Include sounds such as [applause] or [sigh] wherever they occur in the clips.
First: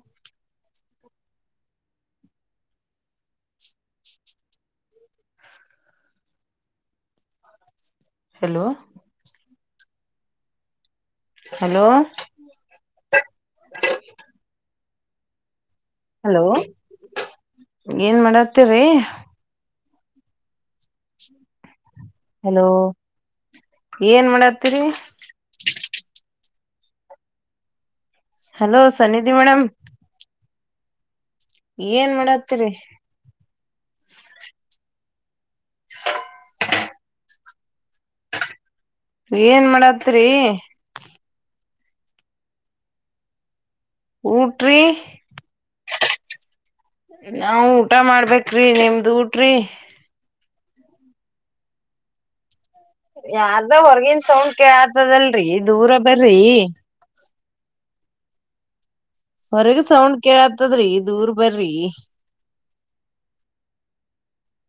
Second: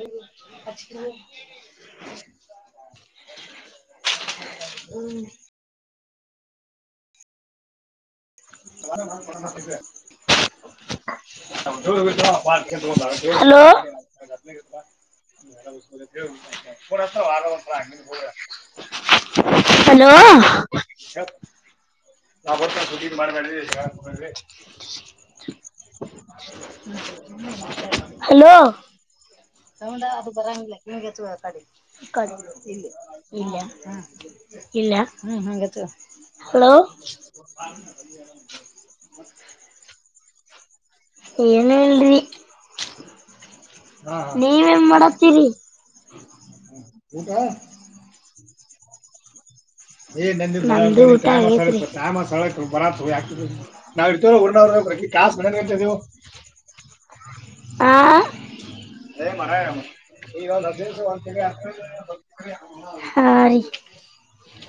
[inaudible] ಹ್ಮ್ hello [inaudible] hello hello hello ಏನ್ ಮಾಡತ್ತೀರಿ hello ಹ್ಮ ನಾ ಬತ ಸುದ್ದಿ ಅದು ಮಾಡಬೇಡ್ರಿ ಹೇಳಕ್ ಹೋಗಬೇಡ್ರಿ ಮಾಡತ್ತೀರಿ ಹ್ಮ್ಮ ಹಲೋ ಸನ್ನಿಧಿ ಮೇಡಮ ನೋಡ ಅದು ಬರಂಗಿಲ್ಲ ಕಿವಿಗೆ ಏನ್ ಹಚ್ಕೊಳಡ್ ಮಾಡತ್ತೀರಿ ಇಲ್ಲ ಇಲ್ಯ ಹಲೋ ಏನ್ ಮಾಡತತ್ರಿ ಏನಿಲ್ರಿ ಊಟ್ರಿ ನೀವೇನ್ ಮಾಡತ್ತೀರಿ ನಾವ ಊಟ ಮಾಡ್ಬೇಕ್ರಿ ನಿಮ್ದ ಊಟ್ರಿ ನಮ್ದು ಊಟ ಆಗೇತ್ರಿ ಯಾರ್ದ ಹೊರಗಿನ್ ಸೌಂಡ್ ಕೇಳತದಲ್ರಿ ದೂರ ಬರ್ರಿ ಹೊರಗ ಸೌಂಡ್ ಕೇಳತ್ತದ್ರಿ ದೂರ್ ಬರ್ರಿ [unintelligible] ಹ [unintelligible] ಹಾರೀ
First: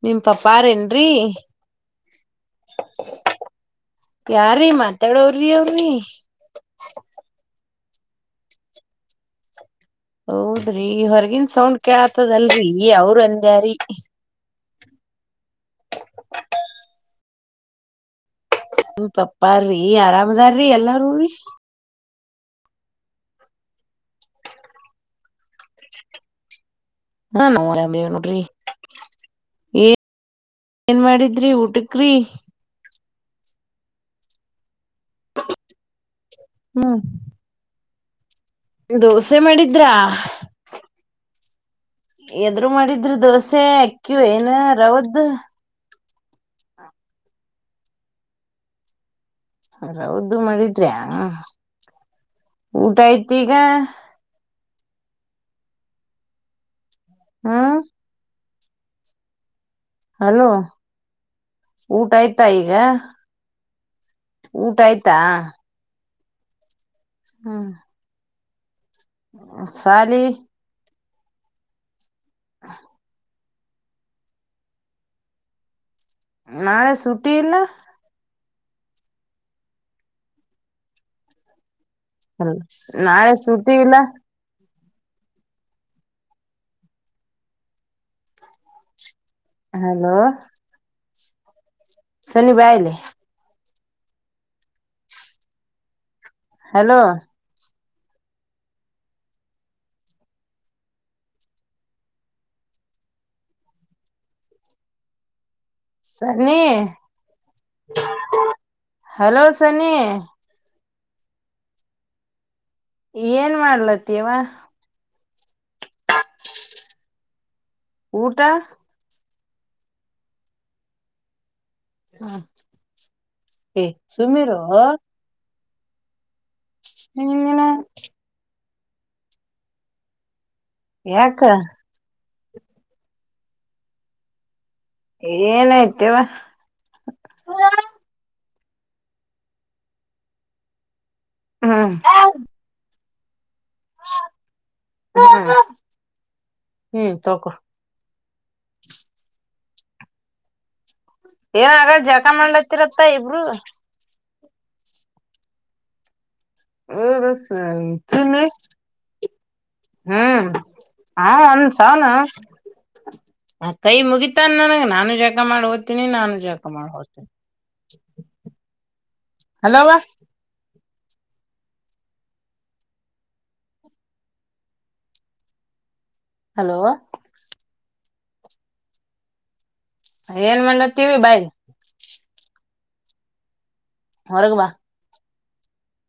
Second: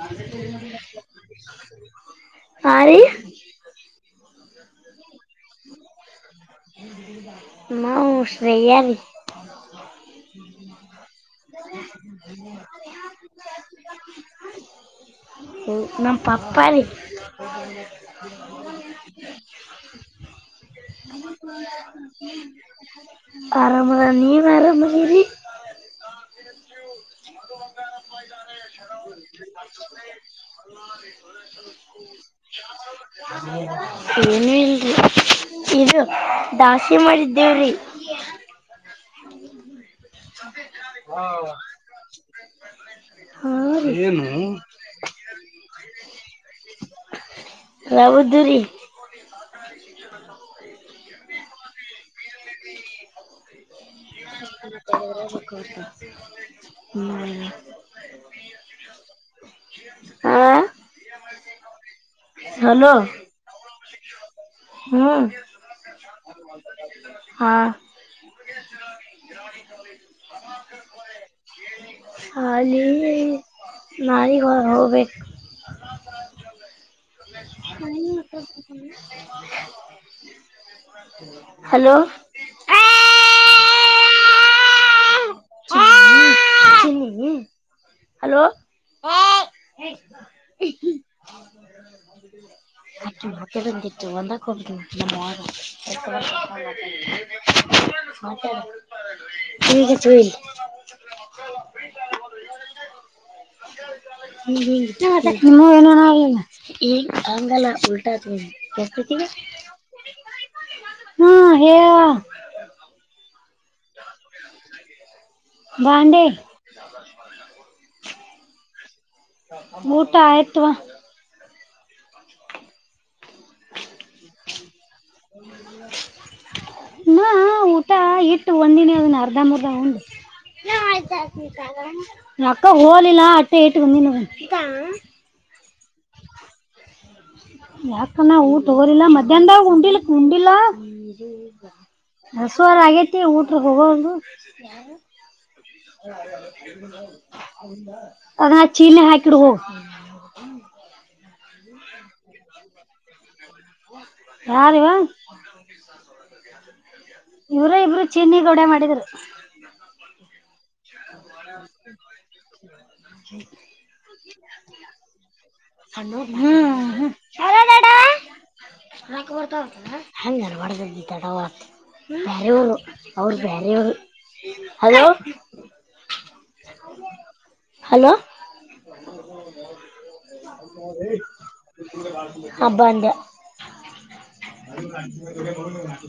ನಿಮ್ ಪಪ್ಪಾರೇನ್ರಿ ಆರೀ ಯಾರೀ ಮಾತಾಡೊವ್ರಿ ಅವ್ರಿ ನಾವು ಶ್ರೇಯರೀ ಹೌದ್ರಿ ಹೊರಗಿನ್ ಸೌಂಡ್ ಕೆಳತದಲ್ರಿ ಅವ್ರ ಅಂದ್ಯಾರಿ ನಮ್ಮ ಪಪ್ಪರೀ ಹ್ಮ ಪಪ್ಪಾರ್ರಿ ಆರಾಮದಾರ್ರಿ ಎಲ್ಲಾ ಆರಾಮದ ನೀವ್ ಆರಾಮೀರಿ ಹಾ ನಾವ್ ಆರಾಮೇವ್ ನೋಡ್ರಿ [inaudible] ಏನ್ ಮಾಡಿದ್ರಿ ಊಟಕ್ರೀ [inaudible] ಏನು ಇಲ್ರಿ ಇದು ದದೋಸೆ ಮಾಡಿದ್ದೇವ್ರಿ [inaudible] ದೋಸೆ ಮಾಡಿದ್ರಾ ಹ ಎದ್ರುದು ಮಾಡಿದ್ರಿ ದೋಸೆ ಅಕ್ಕಿ ಏನ ರವುದು ಹೌದುರೀ ರವುದು ಮಾಡಿದ್ರಿ ಹ ಊಟ ಆಯ್ತಿ ಈಗ ಹ್ಮ್ಮ್ [inaudible] ಹ್ಮ್ ಹಾ ಹಲೋ ಊಟ ಆಯ್ತಾ ಈಗ ಹಲೋ ಊಟ ಆಯ್ತಾ ಹ್ಮ್ ಹಾ ಶಾಲಿ ನಾಳಿಗೆ ಹೊ ಹೋಗ್ಬೇಕು ನಾಳೆ ಸುಟ್ಟಿ ಇಲ್ಲ ಹಲೋ ನಾಳೆ ಸೂಟಿ ಇಲ್ಲ [unintelligible] ಹಲೋ ಹಲೋ ಸನ್ನಿ ಬಾ ಇಲ್ಲಿ ಮತ್ತೆ ಬಂದಿತ್ತು ಒಂದಕ್ ಹೋಗತೀನಿ ನಮ್ಮ ಹಲೋ ಆ [unintelligible] [unintelligible] [inaudible] [unintelligible] ಏನಿಲ್ಲ ಸನಿ ಈ ಹಂಗಲ್ಲ ಉಲ್ಟ ಹಾಕು ಹಲೋ ಸನಿ [inaudible] ಹ್ಮ ಹೇಳೇ ಏನ್ ಮಾಡತಿಯವ್ವ ಬಂದೆ ಊಟ ಊಟ ಆಯತು ಹ್ಞಾ ಎ ಸುಮ್ಮ ಇರೋ. ನ ನೀನ ಊಟಾ ಇಟ್ಟ ಒಂದಿನಿ ಅದನ ಅರ್ಧ ಮುರ್ಧ ಉಂಡ [unintelligible] ಯಾಕ ಅಕ್ಕಾ ಹೋಲಿಲ್ಲಾ ಅಟ್ಟೆ ಇಟ್ಟ ಬಂದಿನ ಅದನ ಏನಾಯ್ತ ಹೇಳ ಯಾಕನ ಊಟ ಹೋಗಲಿಲ ಮಧ್ಯಾನದಾಗ ಉಂಡಿಲ್ಕ ಉಂಡಿಲ್ಲಾ. ಹ್ಮ್ ಹಸುಅರ ಆಗೇತಿ ಊಟ ಹೋಗವಾಲು ಹ್ಮ್ ಹ್ಮ್ ತಕೊ ಅದ ಚೀಲನ್ಯಾಗ ಹಾಕಿಡು ಹ ಏನ ಅರಾ ಜಾಕ ಮಾಡ್ಲಾರತ್ತ ಇಬ್ರು ಯಾರೀವಾ ಇವರ ಇಬ್ರು ಚೀನ್ನಿ ಗೌಡ ಮಾಡಿದ್ರ. ಹ್ಮ ಆ ಒಂದ ಸಾನ ಆ ಕೈ ಮುಗಿತನ್ ನನಗ ನಾನು ಜಕ ಮಾಡಿ ಹೋತೀನಿ ಹ್ಮ್ ನಾನು ಜಕ ಮಾಡಿ ಹೋತೀನಿ. [inaudible] ರಕ್ಕ ಬರ್ತ ಅತ್ತ್ ಹಂಗ ಅನಾಬಾದಡ ಅಲ್ಲಿ ತಡವ ಬೇರೆವರು ಅವರ ಬೇರೆಯವರ ಹಲೋ ಹಲೋ ಹಲೋ ಏನ್ ಮಾಡ್ಲತ್ತೀವಿ ಬಾಯ್ ಹ ಬಂದೆ ಹೊರಗ್ ಬಾ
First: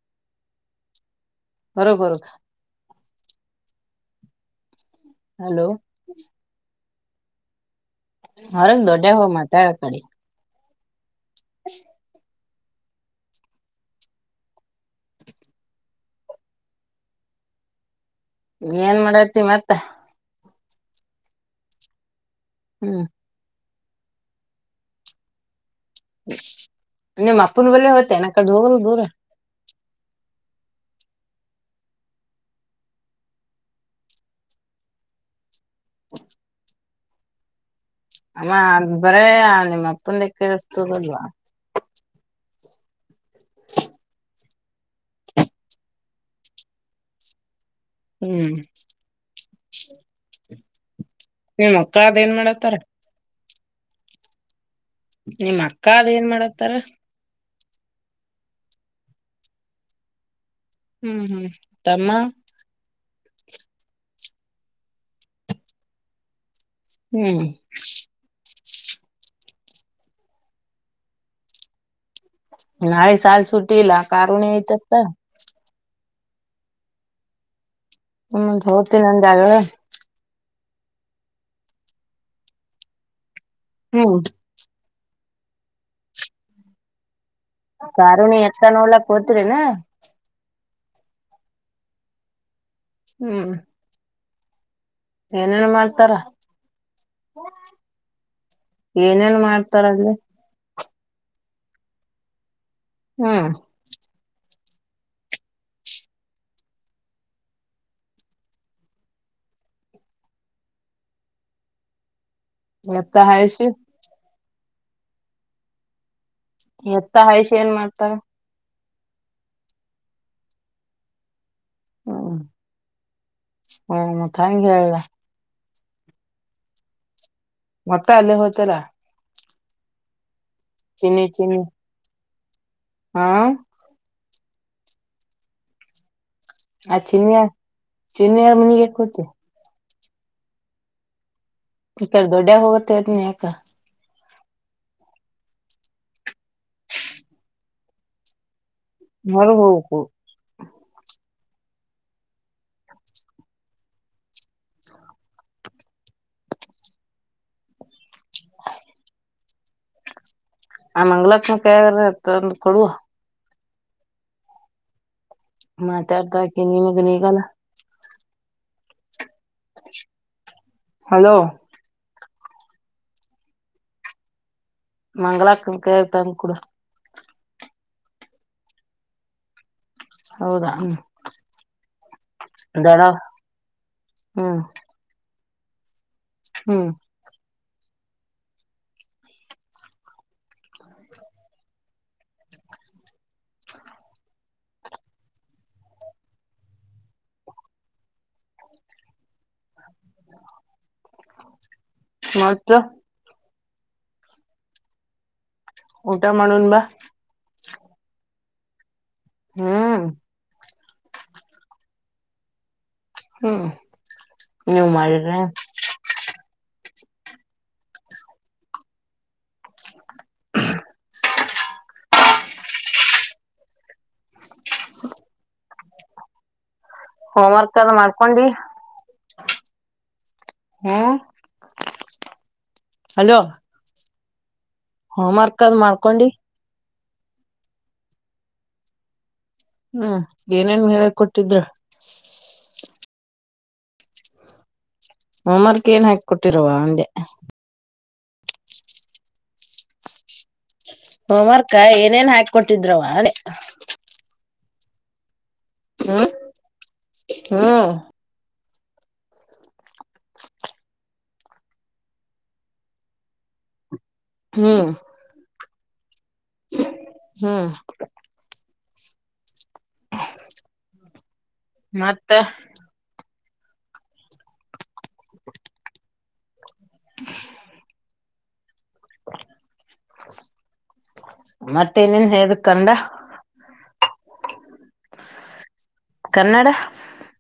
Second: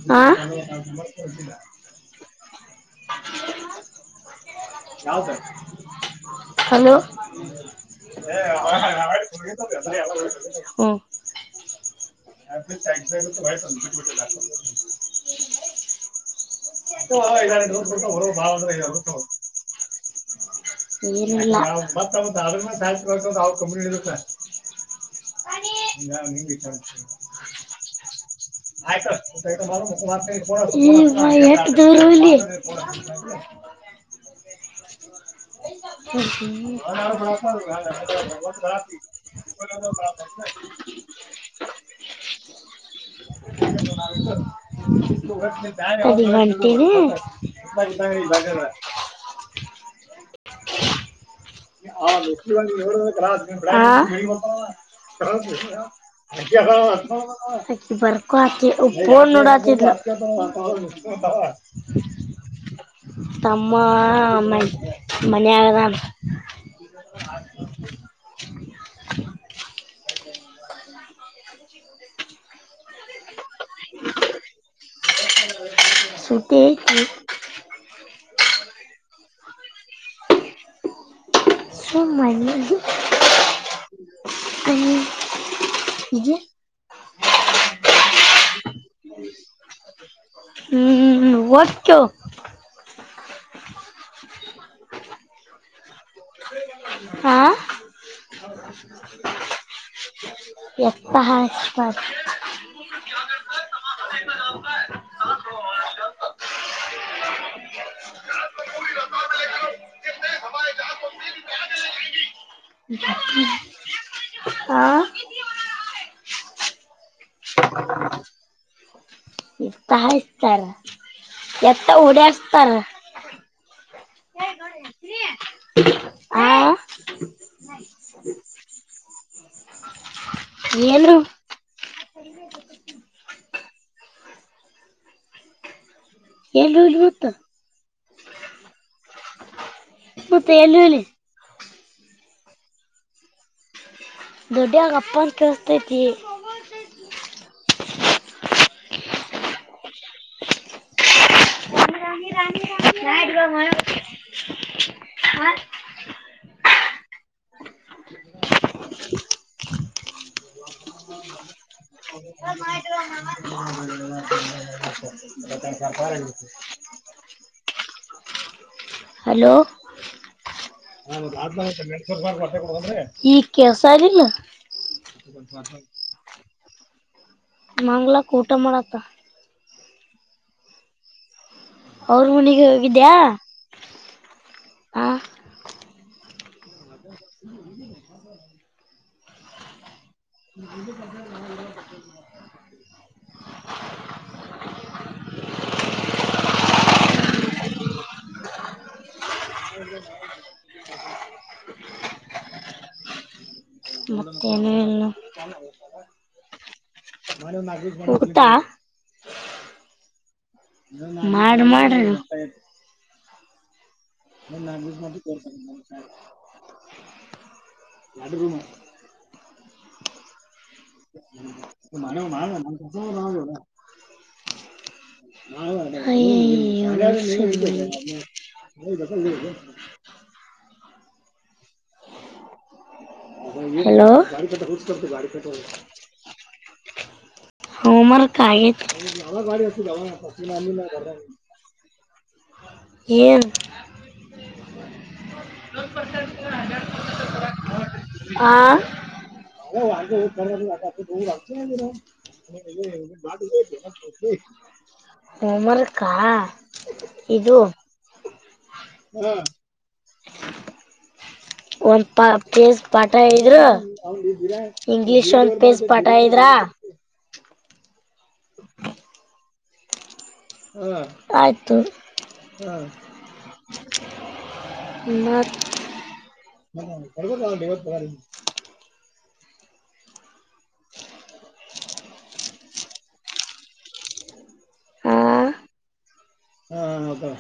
ಹ್ಞಾ. ಬರಬರ ಯಾವ್ದ ಹಲೋ ಹಲೋ [unintelligible] ಹೊರಗ್ ದೊಡ್ಡ ಹೋಗ್ ಮಾತಾಡ ಕಡೆ ಹ್ನು. [inaudible] [inaudible] ಏನ್ ಮಾಡತಿ ಮತ್ತ [unintelligible] ಏನಿಲ್ಲಾ ಹ್ಮ್ [unintelligible] ಮಣಿ ನಿಮ್ಮಪ್ಪನ ಬಲಿ ಹೋತಿ ಅನಾ ಆಕಡೆ ಹೋಗದು ದೂರ ಏ ಯವಾ ಎಟ್ ದೂರ ಹೋಲಿ ಅಮ್ಮ [unintelligible] ಅದ್ ಬರೇ ನಿಮ್ಮ ಅಪ್ಪಂದ ಕೇಳಿಸ್ತದಲ್ವಾ [unintelligible] [inaudible] [unintelligible] ತಡಿ ಹೊಂಟಿನ ಹ್ಮ್ [unintelligible] ನಿಮ್ [unintelligible] ಅಕ್ಕ ಆ ಅದ [unintelligible] ಏನ್ ಮಾಡತ್ತಾರ ನಿಮ್ ಅಕ್ಕ ಅದ ಏನ್ ಮಾಡತ್ತಾರ [inaudible] ಬರ್ಕೋ ಆಕೆ ಫೋನ್ ನೋಡತಿದಲ್ಲ. ಹ್ಮ್ ಹ್ಮ್ [unintelligible] [inaudible] ತಮ್ಮ [unintelligible] ತಮ್ಮ ಮನ ಮನೆಗೆ ಅದನಾ? [unintelligible] ಹ್ಮ. [inaudible] ನಾಳೆ ಸಾಲಿ ಸುಟಿ ಇಲ್ಲ ಕಾರುಣಿ ಐತಿ ಅತ್ತ. ಸುಟಿ ಐತಿ. ಹ್ಮ ಮ ಹೋತೀನಿ ಅಂದಿ ಅಗಳೆ ಸುಮ್ಮ ಅನ್ನಿ. ಹ್ಮ್ [unintelligible] ನಿಜ ಕಾರುಣಿ ಎತ್ತ ನೋಡಲಕ ಹೊತಿರನ. ಹ್ಮ ಹೊಕ್ಕೇವ. ಹ್ಮ. ಚಾನಲ್ ನೋಡ್ತಾರ? ಹಾ [unintelligible] ಏನೇನ್ ಮಾಡ್ತಾರಲ್ಲಿ. [unintelligible] ಎಪಾ ಹ ಹಚ್ ಬಾರದ. [unintelligible] ಹ [unintelligible] [inaudible] [unintelligible] ಎತ್ತ ಹಾಯ್ಸಿ ಆ [unintelligible] ಎತ್ತ ಹಾಯಿಸಿ ಏನ್ ಮಾಡ್ತಾಳ? [unintelligible] ಇತಹಾ ಇತ್ತರಾ [unintelligible] ಎತ್ತ ಹ್ಮ್ ಓಡ್ಯಾಡಸ್ತಾರ? ಹ್ಮ್ ಮತ್ತ ಹಂಗ ಹೇಳ [unintelligible] [inaudible] ಮತ್ತ ಅಲ್ಲೇ ಹೋತಲಾ? [unintelligible] ಏನ್ರು ಚಿನ್ನಿ ಚಿನ್ನಿ [unintelligible] ಆ [unintelligible] ಇಲ್ಲಿ ಬಿದ್ದ ಹೋತ? [unintelligible] ಚಿನ್ನಿ ಯಾರ ಮನೆಗ ಯಾಕಾ ಹೊತಿ. [unintelligible] ಮತ್ತ ಎಲ್ಲಿ ಹೋಲಿ? [unintelligible] ಈಕ ದೊಡ್ಡ್ಯಗ ಹೋಗುತ್ತೆ ಅಂದಿನಿ ಯಾಕ? [unintelligible] ದೊಡ್ಯಾಗ ಅಪ್ಪರಾ ಕೇಳಸತೈತಿ. ನಂದ [inaudible] ಹೋಮರ್ಕ ಐತಿ. [unintelligible] ಮೊರಗ್ ಹೋಗ್ಬೇಕು? [unintelligible] [unintelligible] [inaudible] ರೈಟ್ ಹೋಗಿ ಹೊರ ಹೋಗಬೇಕ. [unintelligible] ಆ ಮಂಗಲ ಅಕ್ಕ ಕೈಗರ ತಂದು ಕೊಡು. [unintelligible] ಮಾತಾಡಾ ಪಾ ನೀನಗ ನೀಗಲ್ಲ? [unintelligible] ಹಲೋ? ಹಲೋ [unintelligible] [inaudible] ಈಗ ಕೇಳಸೂದಿಲ್ಲ? [unintelligible] ಮಂಗಳ ಅಕ್ಕನ ಕೈಯಾಗ ತಂದ ಕೂಡ. [unintelligible] ಮಂಗಳ ಅಕ್ಕ ಊಟ ಮಾಡತಾಳ? [unintelligible] ಹೌದಾ? [unintelligible] ಅವರ ಮನಿಗ ದಡ ಹೋಗಿದ್ಯಾ ಹಾ [unintelligible] ಹೂ [unintelligible] [unintelligible] ನೀವ ಹೋಗಿಲ್ ಏನ್ ಸರ್ ನೀವ್ ಹೋಗಿದ [inaudible] [unintelligible] ಹ ನೀನ್ ಮಾಡ್ [inaudible] [unintelligible] ಮತ್ತ? [unintelligible] [inaudible] ಮತ್ತ ಏನು ಇಲ್ಲ? ಊಟ ಮಾಡುನ್ ಬಾ [unintelligible] ನೋಡಣ ನಾವ್ ಯೂಸ್ ಮಾಡೋ ನಾ ಹೋಗುತ್ತಾ? [unintelligible] ಹ [unintelligible] ಮಾಡ ಮಾಡ್ರಿ. [unintelligible] [inaudible] ಹ್ಮ ನಾನ್ ವಜ್ ಕೊ ಎಡೂನು ಮಾಡ? [unintelligible] [unintelligible] ನನಗ ನಾ [inaudible] [unintelligible] ಮಾಡಲ್ಲ ನಾವು ಅದೇ ಅಂತ್ ವೆ [unintelligible] [inaudible] ಹೋಮ್ವರ್ಕ್ ಅದ್ ನೀವ್ ಮಾಡ್ಕೊಂಡಿ ಹೋದಗಾ ಇಸ್ಕೊಂಡಿದರೆ. [inaudible] [unintelligible] ಹು [unintelligible] ಹಲೋ? [unintelligible] [inaudible] ಹೊಮರ್ಕ ಅದ ಮಾಡಾಕೊಂಡಿ. [unintelligible] ಹಮರ್ಕ ಆಗತ್ತು ನ ಗಾಡಿ ಅಿ ಹ್ಮ್ ಏನೇನ್ ಹೇಳ ಯಾವ ಕೊಟ್ಟಿದ್ರ ಏಲ್ ಹೋಮ್ವರ್ಕ್ ಏನ್ ಹಾಕ ಕೊಟ್ಟಿರುವ ಒಂದೆ ಹಾ ಹೋಮ್ವರ್ಕ್ ಏನೇನ್ ಹಾಕಿ ಕೊಟ್ಟಿದ್ರವ ಅಂದೆ ಹೋಮ್ ವರ್ಕಾ ಹ್ಮ್ ಇದು ಹ್ಮ್ ಒಂದ್ ಪ ಪೇಸ್ ಪಾಠ ಇದ್ರ ಹ್ಮ್ ಇಂಗ್ಲಿೀಷ್ ಒಂದ್ ಪೇಜ್ ಪಠ ಇದ್ರಾ ಹ್ಮ ಹ್ಮ ಆಯತು ಮತ್ತ ಹ್ಮ ಮತ್ತೆ ಇನೇನ್ ಹ ಕಂದ ಕನ್ನಡ ಹ್ಮ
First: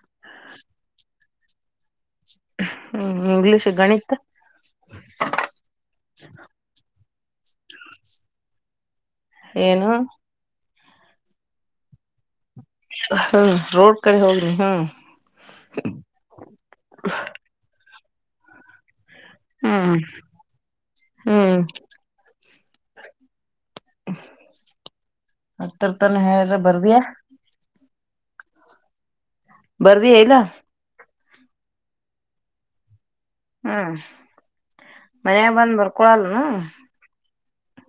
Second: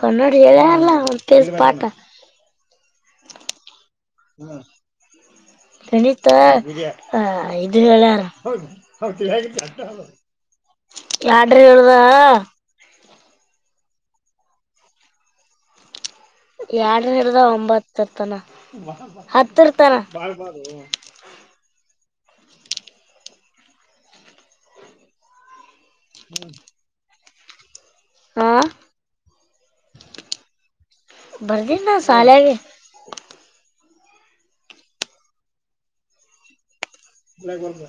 ಕ ಎಲ್ಲಾರಲ್ಲ ಅವ ಪಸಿಪಾಟ ಹ್ಮ್ ಇಂಗ್ಲೀಷ್ ಗಣಿತ ಗಣಿತ ಹ ಇದು ಹೇಳಾರ ಏನು ಲಾಡ್ರಿ ಹೇಳದ ಹ್ಮ್ ರೋಡ್ ಕಡೆ ಹೋಗ್ರಿ ಹ್ಮ್ ಎರಡನ ಇರ್ದ ಒಂಬತ್ತರ್ತನ ಹತ್ತಿರ್ತರ ಹ್ಮ್ ಹತ್ತರ್ ತಾನ ಹೇಳಾರ ಬರ್ಬಯಾ ಆ ಬರ್ದಿ ಇಲ್ಲ ಬರ್ಗ್ಣ ಸಾಲಯಗೆ ಹ್ಮ್ ಮನ್ಯಾಗ ಬಂದ್ ಬರ್ಕೊಳಲ್ನು ಲ ಗಲ್ಬ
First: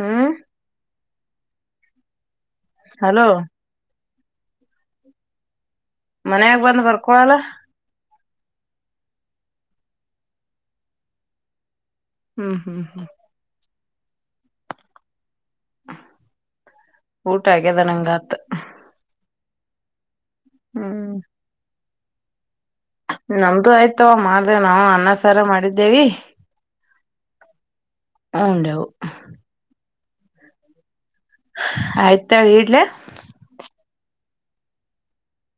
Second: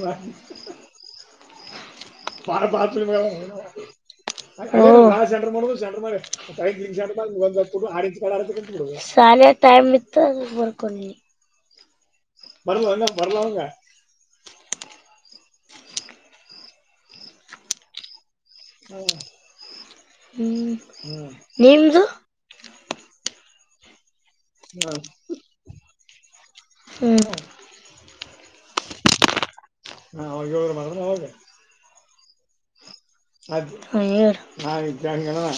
ಹ್ಮ್ ಪಾರ ಪತ ಹಲೋ ಸೆಂರ್ ಮಾಡ ಸೆಂರ್ ಮಾಡ ಮನ್ಯಾಗ ಬಂದ್ ಬರ್ಕೊಳಲ್ಲ ಸಂ ಶಾಲೆ ಟೈಮ್ ಇತ್ತು ಬರ್ಕೊಂಡಿ ಹ್ಮ್ ಹ್ಮ್ ಬರ್ರುವ ಹ್ಮ್ ಅಂದ ಬರ್ಲ ಅವಂಗ ಊಟ ಆಗ್ಯದ ನಂಗಾತ್ ಹ್ಮ್ ನಿ್ದು ನಮ್ದು ಆಯ್ತವ ಮಾಡ್ದ ನಾವವು ಅನ್ನ ಸರ ಮಾಡಿದ್ದೇವಿ ಹ್ಮ್ ಹಂಡಾವ ಹಾ ಅವ್ರೋಗ ಅವ ಆಯ್ತಾ ಇಡ್ಲ ಅದ ನಾಣ